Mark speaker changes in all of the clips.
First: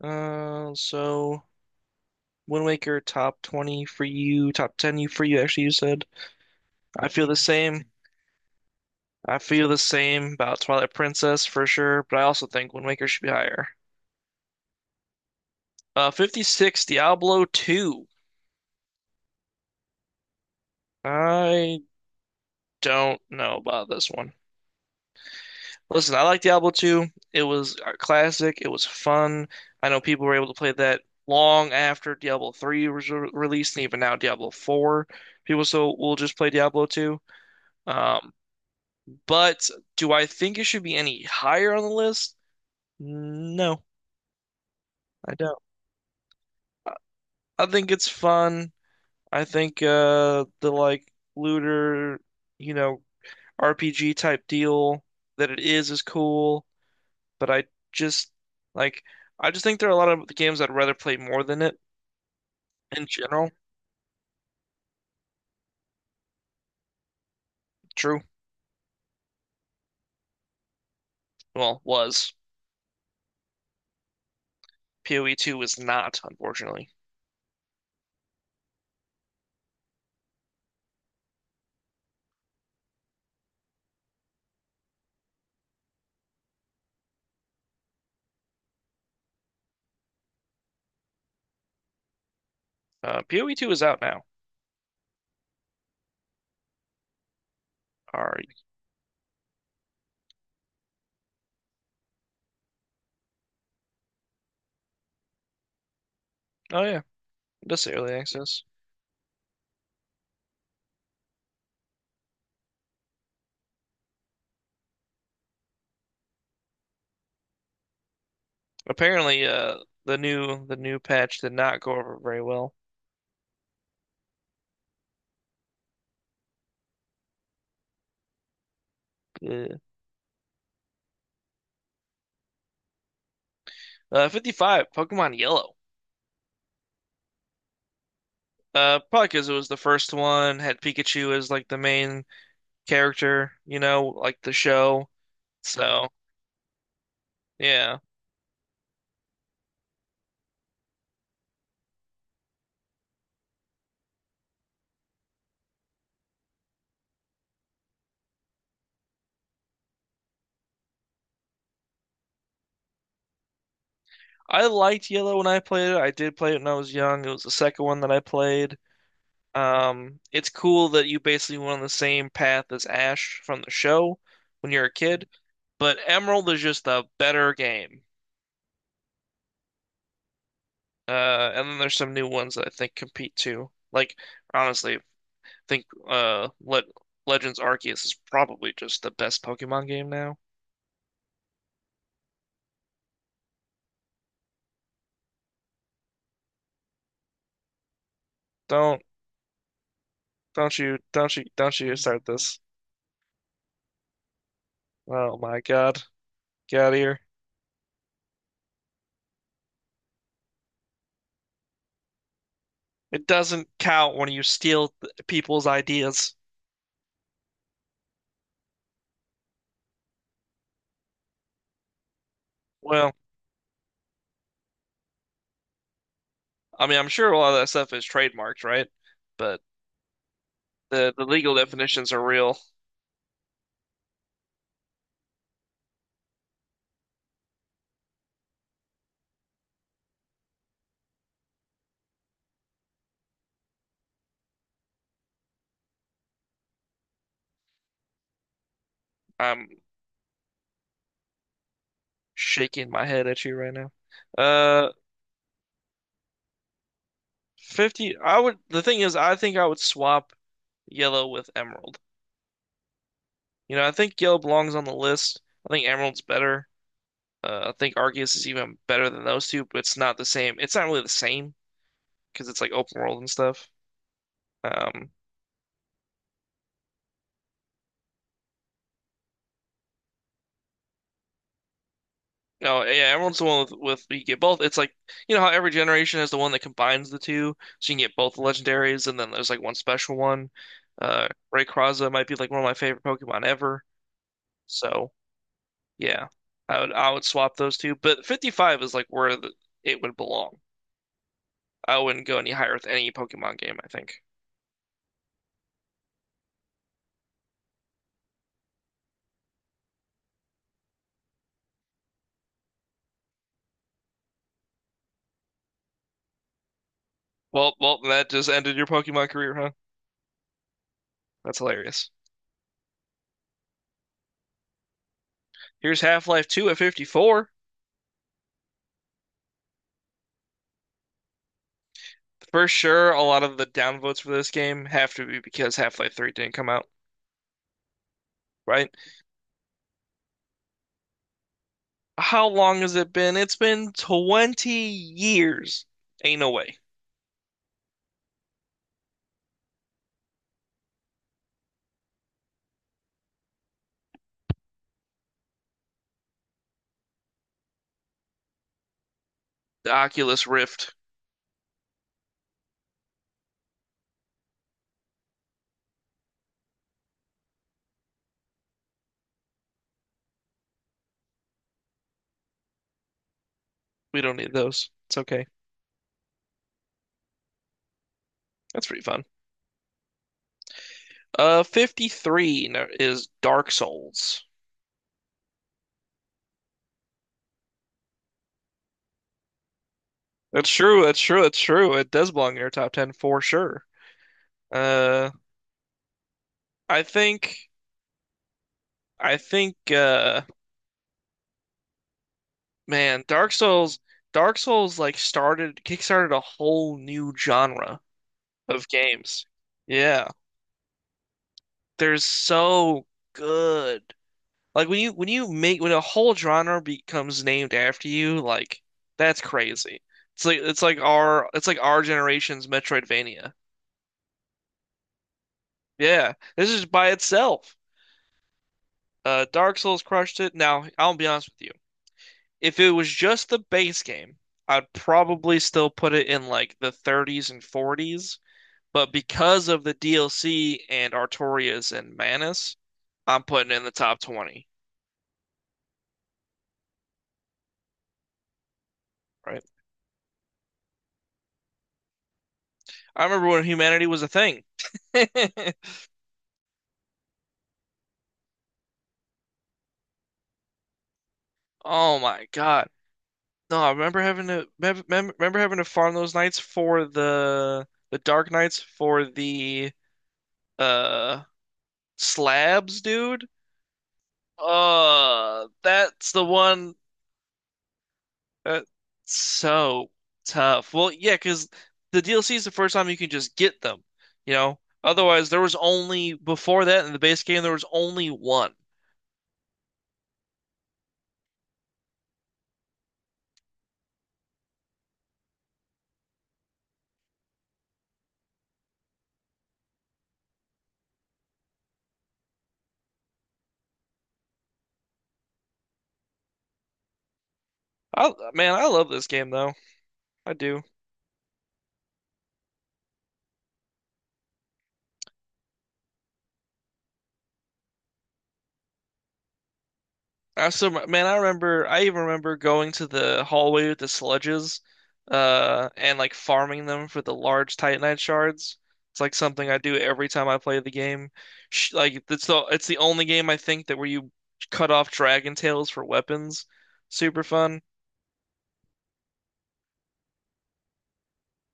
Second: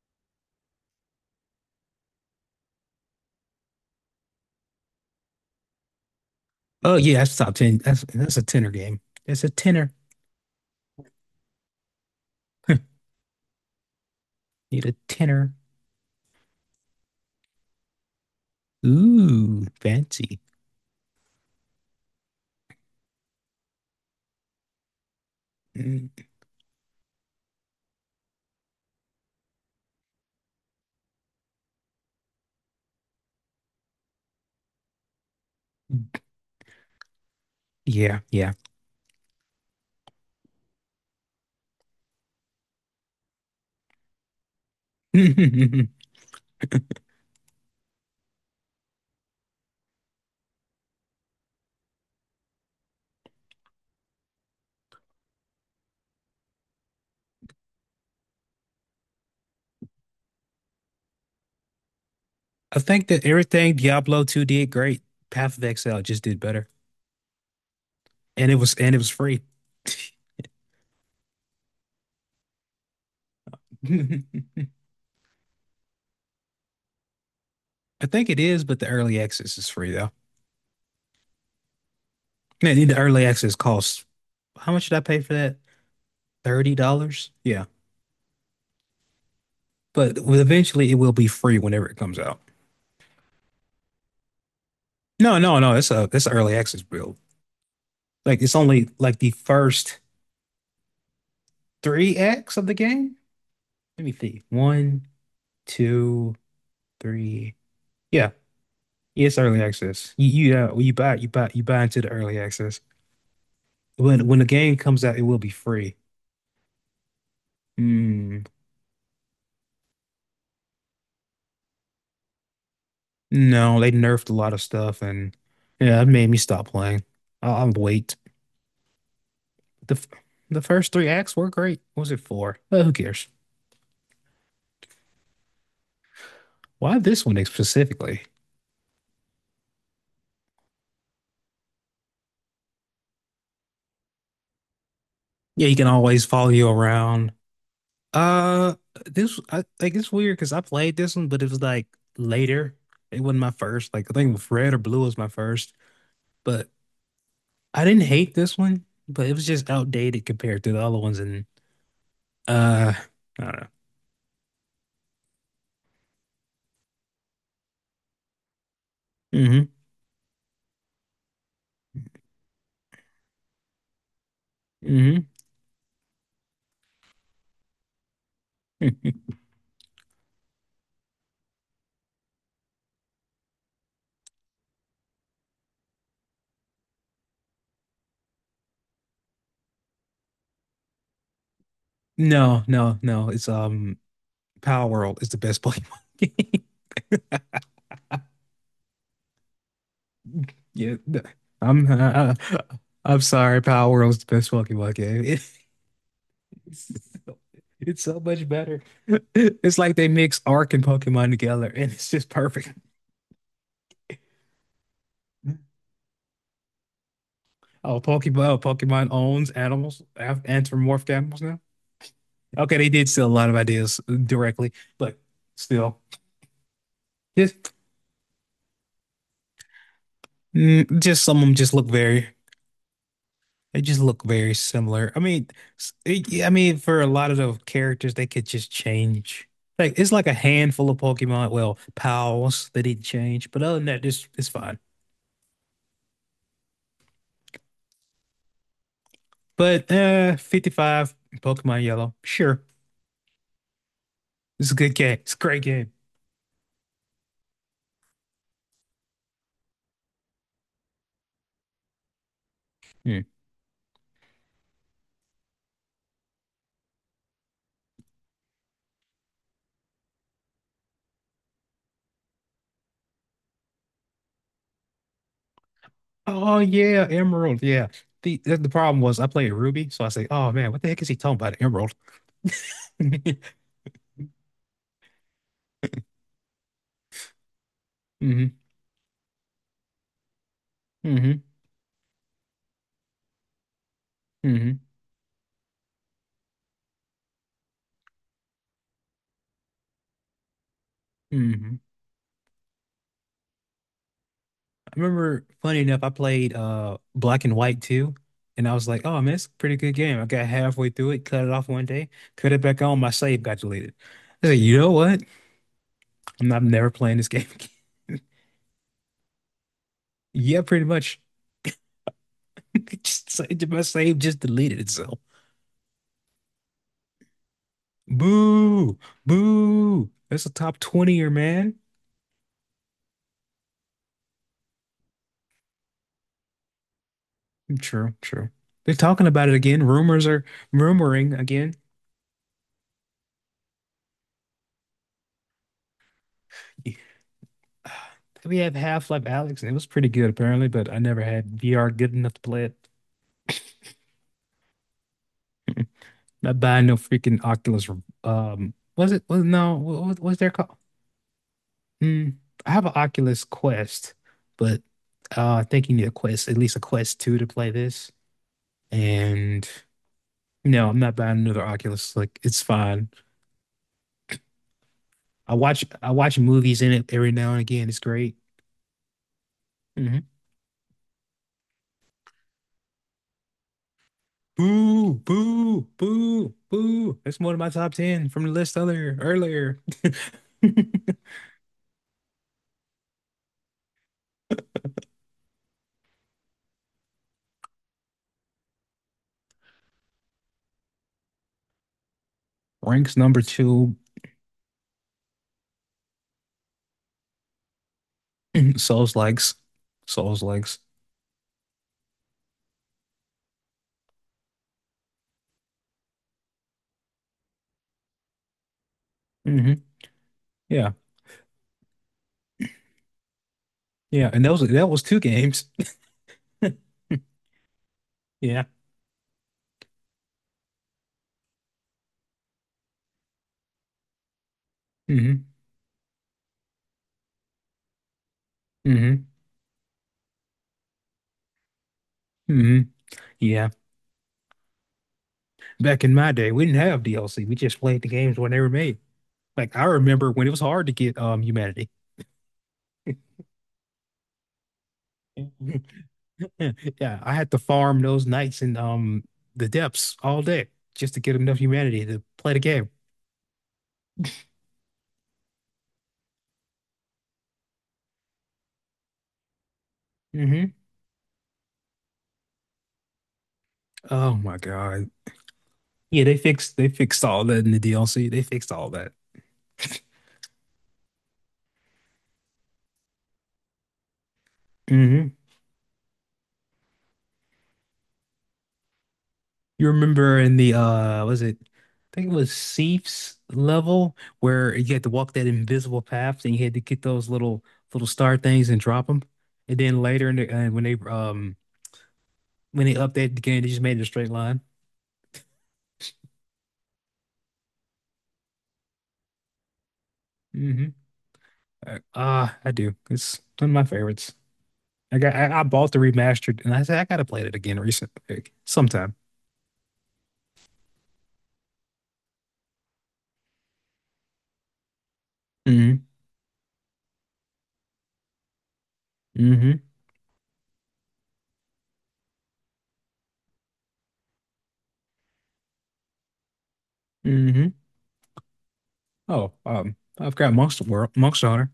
Speaker 1: So Wind Waker top 20 for you, top 10 for you actually you said.
Speaker 2: Oh
Speaker 1: I
Speaker 2: yeah,
Speaker 1: feel the
Speaker 2: that's top 10.
Speaker 1: same.
Speaker 2: That's a tenner game.
Speaker 1: I
Speaker 2: That's a
Speaker 1: feel the
Speaker 2: tenner.
Speaker 1: same about Twilight Princess for sure, but I also think Wind Waker should be higher.
Speaker 2: Need a tenner.
Speaker 1: 56, Diablo 2.
Speaker 2: Ooh, fancy.
Speaker 1: I don't know about this one.
Speaker 2: Mm,
Speaker 1: Listen, I like Diablo 2. It was a classic. It was fun. I know people were able to play that long after Diablo 3 was re released, and even now Diablo 4. People still will just play Diablo 2.
Speaker 2: yeah,
Speaker 1: Um,
Speaker 2: yeah.
Speaker 1: But do I think it should be any higher on the list? No, I don't.
Speaker 2: I
Speaker 1: I I think it's fun. I think the like looter, you know, RPG type deal that it is cool, but I just like I just think there are a lot of games I'd rather play more than it in
Speaker 2: think that
Speaker 1: general.
Speaker 2: everything Diablo 2 did great. Path of Exile just did better.
Speaker 1: True.
Speaker 2: And it was free.
Speaker 1: Well, was.
Speaker 2: I
Speaker 1: PoE 2 is not, unfortunately.
Speaker 2: think it is, but the early access is free though. Man, the early access costs, how much did I pay for that? $30? Yeah. But well, eventually it will be free whenever it comes out.
Speaker 1: PoE 2 is out now.
Speaker 2: No, no, no. It's an early access build.
Speaker 1: Are
Speaker 2: Like it's only like the first three acts of the game. Let me see. One, two,
Speaker 1: oh yeah,
Speaker 2: three.
Speaker 1: it does say early
Speaker 2: Yeah,
Speaker 1: access.
Speaker 2: it's early access. You you buy you buy you buy into the early access. When the game comes out, it will be free. Hmm.
Speaker 1: Apparently, the new patch did not go over very well.
Speaker 2: No, they nerfed a lot of stuff, and yeah, it made me stop playing. I'll wait.
Speaker 1: Yeah.
Speaker 2: The f- the first three acts were great. What was it, four? Who cares?
Speaker 1: 55, Pokemon Yellow.
Speaker 2: Why this one specifically?
Speaker 1: Probably because it was the first one, had Pikachu as like the main character, you know, like the show.
Speaker 2: Yeah, you can
Speaker 1: So,
Speaker 2: always follow you around.
Speaker 1: yeah.
Speaker 2: Uh, this I like It's weird because I played this one, but it was like later. It wasn't my first. Like I think Red or Blue was my first, but I didn't hate this one, but it was just outdated compared to the other ones. And uh, I don't know.
Speaker 1: I liked Yellow when I played it. I did play it when I was young. It was the second one that I played. It's cool that you basically went on the same path as Ash from the show when you're a
Speaker 2: Mm-hmm.
Speaker 1: kid, but Emerald is just a better game.
Speaker 2: Mm-hmm.
Speaker 1: And then there's some new ones that I think compete too. Like honestly, I think Le Legends Arceus is probably just the best Pokemon game now.
Speaker 2: No, no, no. It's Power World is the best Pokemon game.
Speaker 1: Don't don't
Speaker 2: Yeah,
Speaker 1: you
Speaker 2: th-
Speaker 1: don't you don't
Speaker 2: I'm
Speaker 1: you start
Speaker 2: I-
Speaker 1: this.
Speaker 2: I'm sorry. Power World is the best Pokemon
Speaker 1: Oh
Speaker 2: game.
Speaker 1: my God. Get out of here.
Speaker 2: It's so much better. It's like they mix Arc and Pokemon together, and it's just perfect.
Speaker 1: It doesn't count when you people's ideas.
Speaker 2: Oh, Pokemon owns animals, anthropomorphic animals now. Okay, they did
Speaker 1: Well,
Speaker 2: steal a lot of ideas directly, but still,
Speaker 1: I mean, I'm sure a lot of that
Speaker 2: just
Speaker 1: stuff is trademarked, right? But
Speaker 2: mm,
Speaker 1: the
Speaker 2: just some of them
Speaker 1: legal
Speaker 2: just look
Speaker 1: definitions are
Speaker 2: very,
Speaker 1: real.
Speaker 2: they just look very similar. I mean, I mean, for a lot of the characters, they could just change. Like it's like a handful of Pokemon, well, pals, they didn't change, but other than that, this it's fine.
Speaker 1: I'm
Speaker 2: But 55 Pokemon Yellow, sure,
Speaker 1: shaking my head at you right now.
Speaker 2: it's a
Speaker 1: Uh,
Speaker 2: good game. It's a great game.
Speaker 1: 50, I would, the thing is, I think I would swap yellow with emerald.
Speaker 2: Yeah.
Speaker 1: You know, I think yellow belongs on the list. I think emerald's better. I think Arceus is even better than those two, but it's not the same. It's not really the same because it's like open world and stuff. Um,
Speaker 2: Oh yeah, Emerald. Yeah. The problem was I played Ruby, so I say, oh man, what the heck is he talking about? Emerald.
Speaker 1: no, yeah, emerald's the
Speaker 2: hmm.
Speaker 1: one with you get both. It's like you know how every generation has the one that combines the two, so you can get both the legendaries, and then there's like one special one. Uh,
Speaker 2: Hmm.
Speaker 1: Rayquaza might be like one of my favorite Pokemon ever.
Speaker 2: Hmm.
Speaker 1: So yeah, I would swap those two, but 55 is like where the, it would belong.
Speaker 2: Hmm.
Speaker 1: I wouldn't go any higher with any Pokemon game, I think.
Speaker 2: I remember, funny enough, I played Black and White too, and I was like, oh man, it's a pretty good game. I got halfway through it, cut it off one day, cut it back on, my save got deleted. I said, you know what? I'm never playing this game again.
Speaker 1: Well, well, that just ended your Pokemon career, huh?
Speaker 2: Yeah, pretty much.
Speaker 1: That's hilarious.
Speaker 2: My save just deleted itself.
Speaker 1: Here's Half-Life 2 at 54.
Speaker 2: Boo, boo. That's a top 20er, man.
Speaker 1: For sure, a lot of the downvotes for this game have to be because Half-Life 3 didn't come out,
Speaker 2: True, true.
Speaker 1: right?
Speaker 2: They're talking about it again. Rumors are rumoring again.
Speaker 1: How long has it been? It's been 20 years. Ain't no way.
Speaker 2: We have Half-Life Alex, and it was pretty good apparently, but I never had VR good enough to play it. Not buying no freaking Oculus. Was it? No,
Speaker 1: The
Speaker 2: what was
Speaker 1: Oculus
Speaker 2: their call?
Speaker 1: Rift.
Speaker 2: Mm, I have an Oculus Quest, but I think you need a Quest, at least a Quest 2 to play this. And no, I'm not buying another Oculus. Like it's fine.
Speaker 1: We don't need those. It's okay.
Speaker 2: I watch movies in it every now and again. It's great.
Speaker 1: That's pretty fun.
Speaker 2: Hmm.
Speaker 1: 53 is Dark Souls.
Speaker 2: Boo, boo, boo, boo. That's one of my top 10 from the list other earlier.
Speaker 1: That's true, that's true, that's true. It does belong in your top 10 for sure. Uh, I think I think
Speaker 2: Ranks
Speaker 1: man,
Speaker 2: number
Speaker 1: Dark
Speaker 2: two.
Speaker 1: Souls Dark Souls like started kickstarted a whole new genre of
Speaker 2: Souls
Speaker 1: games.
Speaker 2: likes.
Speaker 1: Yeah.
Speaker 2: Souls likes.
Speaker 1: They're so good. Like when you make when a whole genre becomes named after you, like that's
Speaker 2: Hmm.
Speaker 1: crazy. It's like it's
Speaker 2: Yeah.
Speaker 1: like our it's like our generation's Metroidvania.
Speaker 2: Yeah. And that was two games.
Speaker 1: Yeah. This is by itself.
Speaker 2: Yeah.
Speaker 1: Dark Souls crushed it. Now, I'll be honest with you. If it was just the base game, I'd
Speaker 2: Hmm.
Speaker 1: probably still put it in like the 30s and 40s, but
Speaker 2: Hmm.
Speaker 1: because of the DLC and Artorias and Manus,
Speaker 2: Hmm.
Speaker 1: I'm putting
Speaker 2: Yeah.
Speaker 1: it in the top 20,
Speaker 2: Back in my day, we didn't have DLC. We just played the games when they were made.
Speaker 1: right?
Speaker 2: Like I remember when it was hard to get Humanity.
Speaker 1: I remember when humanity was a thing.
Speaker 2: Yeah, yeah. I had to farm those nights in the depths all day just to get enough humanity
Speaker 1: Oh
Speaker 2: to
Speaker 1: my
Speaker 2: play the
Speaker 1: God.
Speaker 2: game.
Speaker 1: No, I remember having to farm those nights for the Dark Knights for the
Speaker 2: Hmm.
Speaker 1: uh slabs, dude.
Speaker 2: Oh my God. Yeah,
Speaker 1: That's
Speaker 2: they
Speaker 1: the
Speaker 2: fixed they
Speaker 1: one
Speaker 2: fixed all that in the DLC. They fixed
Speaker 1: That's
Speaker 2: all that.
Speaker 1: so tough. Well, yeah, because the DLC is the first time you can just get them, you know?
Speaker 2: Hmm.
Speaker 1: Otherwise, there was only, before that in the base game, there was only one.
Speaker 2: You remember in the was it I think it was Seif's level where you had to walk that invisible path and you had to get those little star things and drop them. And then later in the when they updated the game, they just made it a straight line.
Speaker 1: I, man, I love this game though. I do.
Speaker 2: Hmm. Ah, I do. It's one of my favorites. I bought the remastered and I said I gotta play it again recently sometime.
Speaker 1: I so Man, I remember. I even remember going to the hallway with the sludges,
Speaker 2: Mm-hmm.
Speaker 1: and like farming them for the large Titanite shards. It's like something
Speaker 2: Mm-hmm.
Speaker 1: I do every time I play the game. Sh like It's the only game I think that where you cut off dragon tails for weapons. Super
Speaker 2: Mm-hmm.
Speaker 1: fun.
Speaker 2: Oh, I've got Monster World, Monster Hunter.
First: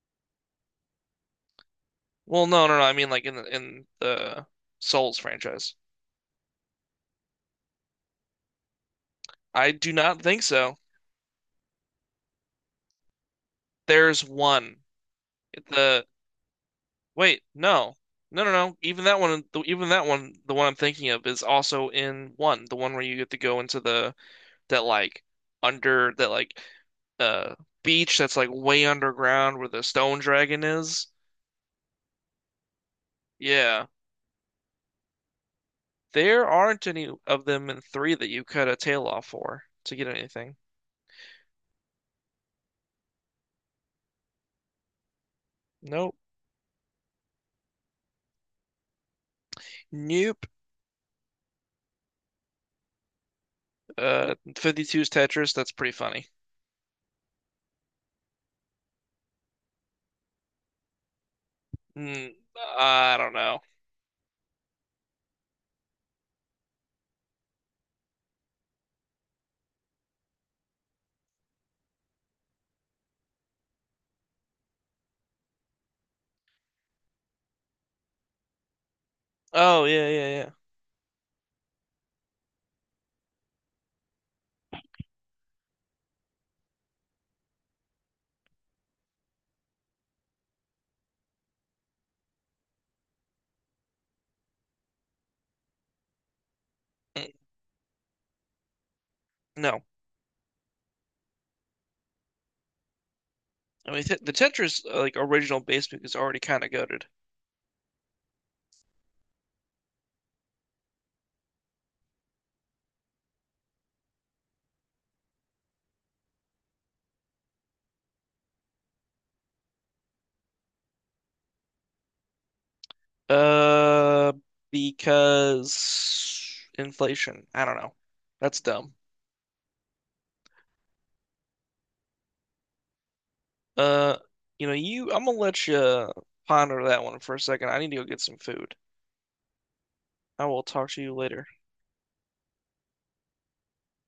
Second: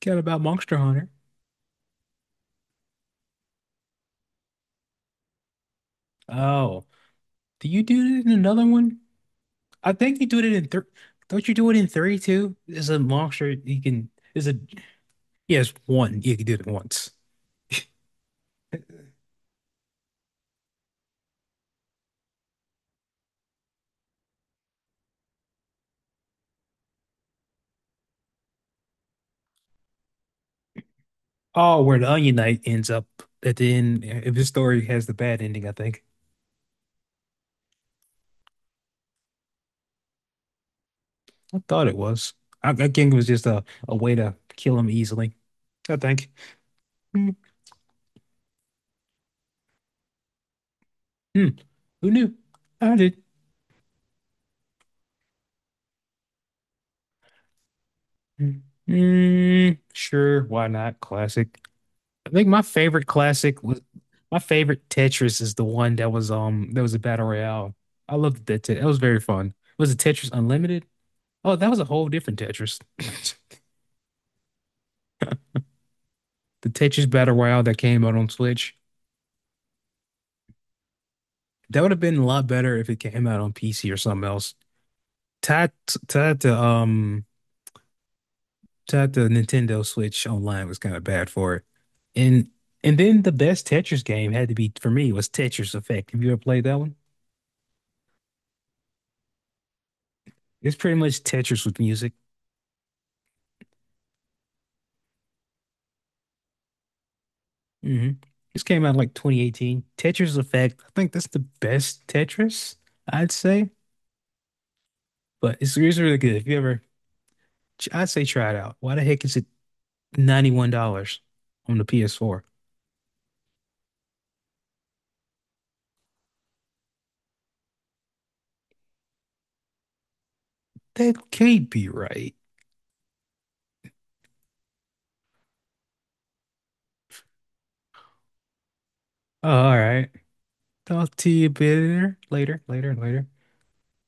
Speaker 2: Got about Monster Hunter.
Speaker 1: Well, no, no, no. I mean like in the Souls franchise.
Speaker 2: Oh, do you do it in another one?
Speaker 1: I do
Speaker 2: I think
Speaker 1: not
Speaker 2: you do
Speaker 1: think
Speaker 2: it in
Speaker 1: so.
Speaker 2: three. Don't you do it in three too? Is a monster you can,
Speaker 1: There's
Speaker 2: is a
Speaker 1: one.
Speaker 2: yes,
Speaker 1: The
Speaker 2: one. Yeah, you can do it once.
Speaker 1: Wait, no. No, no, no. Even that one, the one I'm thinking of is also in one, the one where you get to go into the that like under that like uh beach that's like way underground where the stone dragon is.
Speaker 2: Oh, where the Onion Knight ends up at the
Speaker 1: Yeah.
Speaker 2: end if his story has the bad ending, I think.
Speaker 1: There aren't any of them in three that you cut a tail off for to get anything.
Speaker 2: I thought it was. I think it was just a way to kill him easily. I
Speaker 1: Nope.
Speaker 2: think. Mm,
Speaker 1: Nope.
Speaker 2: mm. Who knew? I did.
Speaker 1: 52's Tetris, that's pretty funny.
Speaker 2: Mm, mm, sure, why not? Classic. I
Speaker 1: Mm,
Speaker 2: think
Speaker 1: I don't know.
Speaker 2: my favorite Tetris is the one that was a battle royale. I loved that. That was very fun. Was it Tetris Unlimited? Oh, that was a whole different Tetris. The Tetris battle royale that came out on Switch.
Speaker 1: Oh, yeah, yeah,
Speaker 2: That would have been a lot better if it came out on PC or something else. Tied to Shout out the Nintendo Switch online was kind of bad for it. And and then the best Tetris game had to be for me was Tetris Effect. Have you ever played that one?
Speaker 1: yeah. Mm, no.
Speaker 2: It's pretty much Tetris with music.
Speaker 1: I mean, the Tetris like original basement is already kind of goated.
Speaker 2: Hmm. This came out in like 2018. Tetris Effect. I think that's the best Tetris, I'd say. But it's really good. If you ever, I'd say try it out. Why the heck is it $91 on the PS4?
Speaker 1: Uh, because inflation. I don't know. That's dumb.
Speaker 2: That can't be right.
Speaker 1: Uh, you know, you. I'm gonna let you ponder that one for a second. I need to go get some food.
Speaker 2: Oh, all right.
Speaker 1: I will talk to you
Speaker 2: Talk to
Speaker 1: later.
Speaker 2: you later, later, later, later.